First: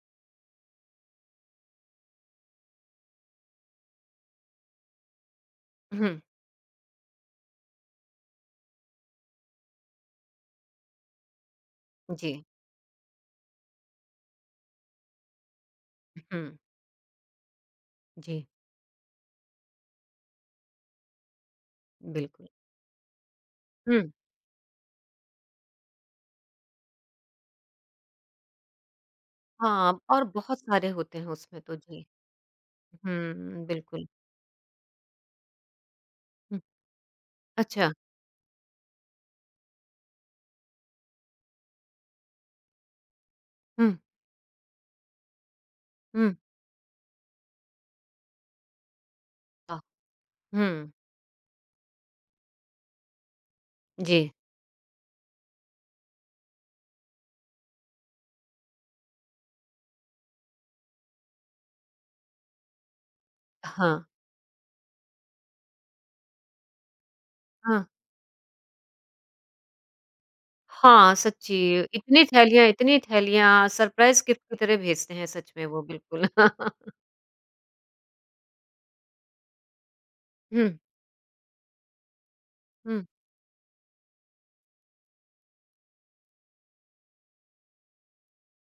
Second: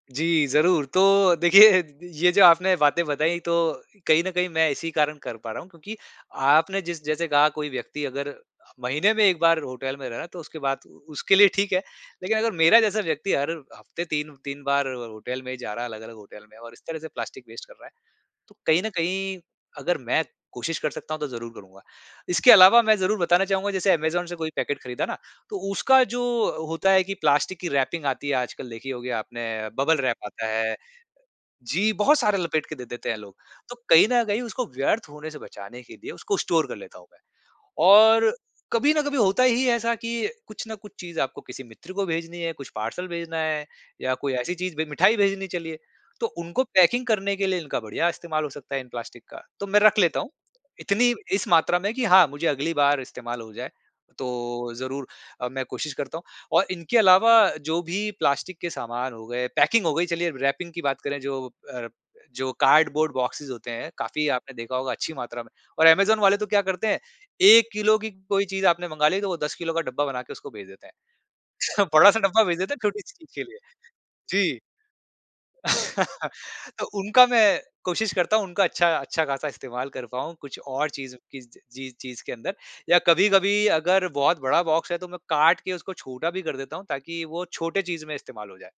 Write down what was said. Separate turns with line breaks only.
जी, ज़रूर, तो देखिए द ये जो आपने बातें बताई तो कहीं न कहीं मैं इसी कारण कर पा रहा हूँ क्योंकि
हुँ।
आपने जिस जैसे कहा कोई व्यक्ति अगर महीने में 1 बार होटल में रहे ना तो उसके बाद उ उसके लिए ठीक है, लेकिन
जी।
अगर मेरा जैसा व्यक्ति हर हफ्ते 3-3 बार होटल में जा रहा है अलग-अलग होटल
हुँ।
में और इस तरह से प्लास्टिक वेस्ट कर रहा है,
जी।
तो कहीं न कहीं अगर मैं कोशिश कर सकता हूँ तो ज़रूर करूँगा।
बिल्कुल।
इसके अलावा मैं ज़रूर बताना चाहूँगा जैसे
हुँ।
ऐमेज़ॉन से कोई पैकेट खरीदा ना तो उसका जो हो होता है कि प्लास्टिक कि रैपिंग आती है आजकल देखी होगी आपने, बबल
हाँ,
रैप
और
आता
बहुत
है
सारे होते हैं उसमें तो,
जी,
जी,
बहुत सारे लपेट के दे देते हैं लोग।
हम्म,
तो
बिल्कुल।
कहीं न कहीं उसको व्यर्थ होने से बचाने के लिए उसको
हुँ,
स्टोर कर लेता हूँ मैं
अच्छा।
और कभी ना कभी होता ही ऐसा कि कुछ ना कुछ चीज़ आपको किसी मित्र को भेजनी है, कुछ पार्सल भेजना है,
हुँ।
या कोई ऐसी चीज़ भे मिठाई भेजनी चलिए तो
हुँ।
उनको पैकिंग करने के लिए इनका बढिया इस्तेमाल हो सकता है इन प्लास्टिक का तो
वाह!
मैं रख लेता हूँ।
हुँ।
इतनी इस मात्रा में कि हाँ, मुझे अगली बार इस्तेमाल हो जाए
जी।
तो ज़रूर अ, मैं कोशिश करता हूँ और इनके अलावा जो भी प्लास्टिक के सामान हो गए, पैकिंग हो गई चलिए रैपिंग की बात करें जो अ, रप जो कार्डबोर्ड बॉक्सेज़ होते हैं,
हाँ।
काफ़ी आपने देखा होगा अच्छी मात्रा में, और ऐमेज़ॉन वाले तो क्या करते हैं 1
हाँ।
किलो की कोई चीज आपने मँगा ली तो वो 10 किलो का डब्बा बना के उसको भेज देते हैं,
हाँ, सच्ची,
बड़ा सा
इतनी
डब्बा भेज
थैलियाँ
देते हैं
इतनी
छोटी-सी चीज़ के लिए,
थैलियाँ सरप्राइज़ गिफ्ट की
जी।
तरह भेजते हैं सच में वो बिल्कुल।
तो उनका मैं कोशिश करता हूँ उनका अच्छा अच्छा ख़ासा इस्तेमाल कर पाऊँ कुछ
हुँ।
और चीज़ की चीज़ चीज़ के अंदर या
हुँ।
कभी-कभी अगर बहुत बड़ा बॉक्स है तो मैं काट के उसको छोटा भी कर देता हूँ ताकि वो छोटे चीज़ में इस्तेमाल हो जाए।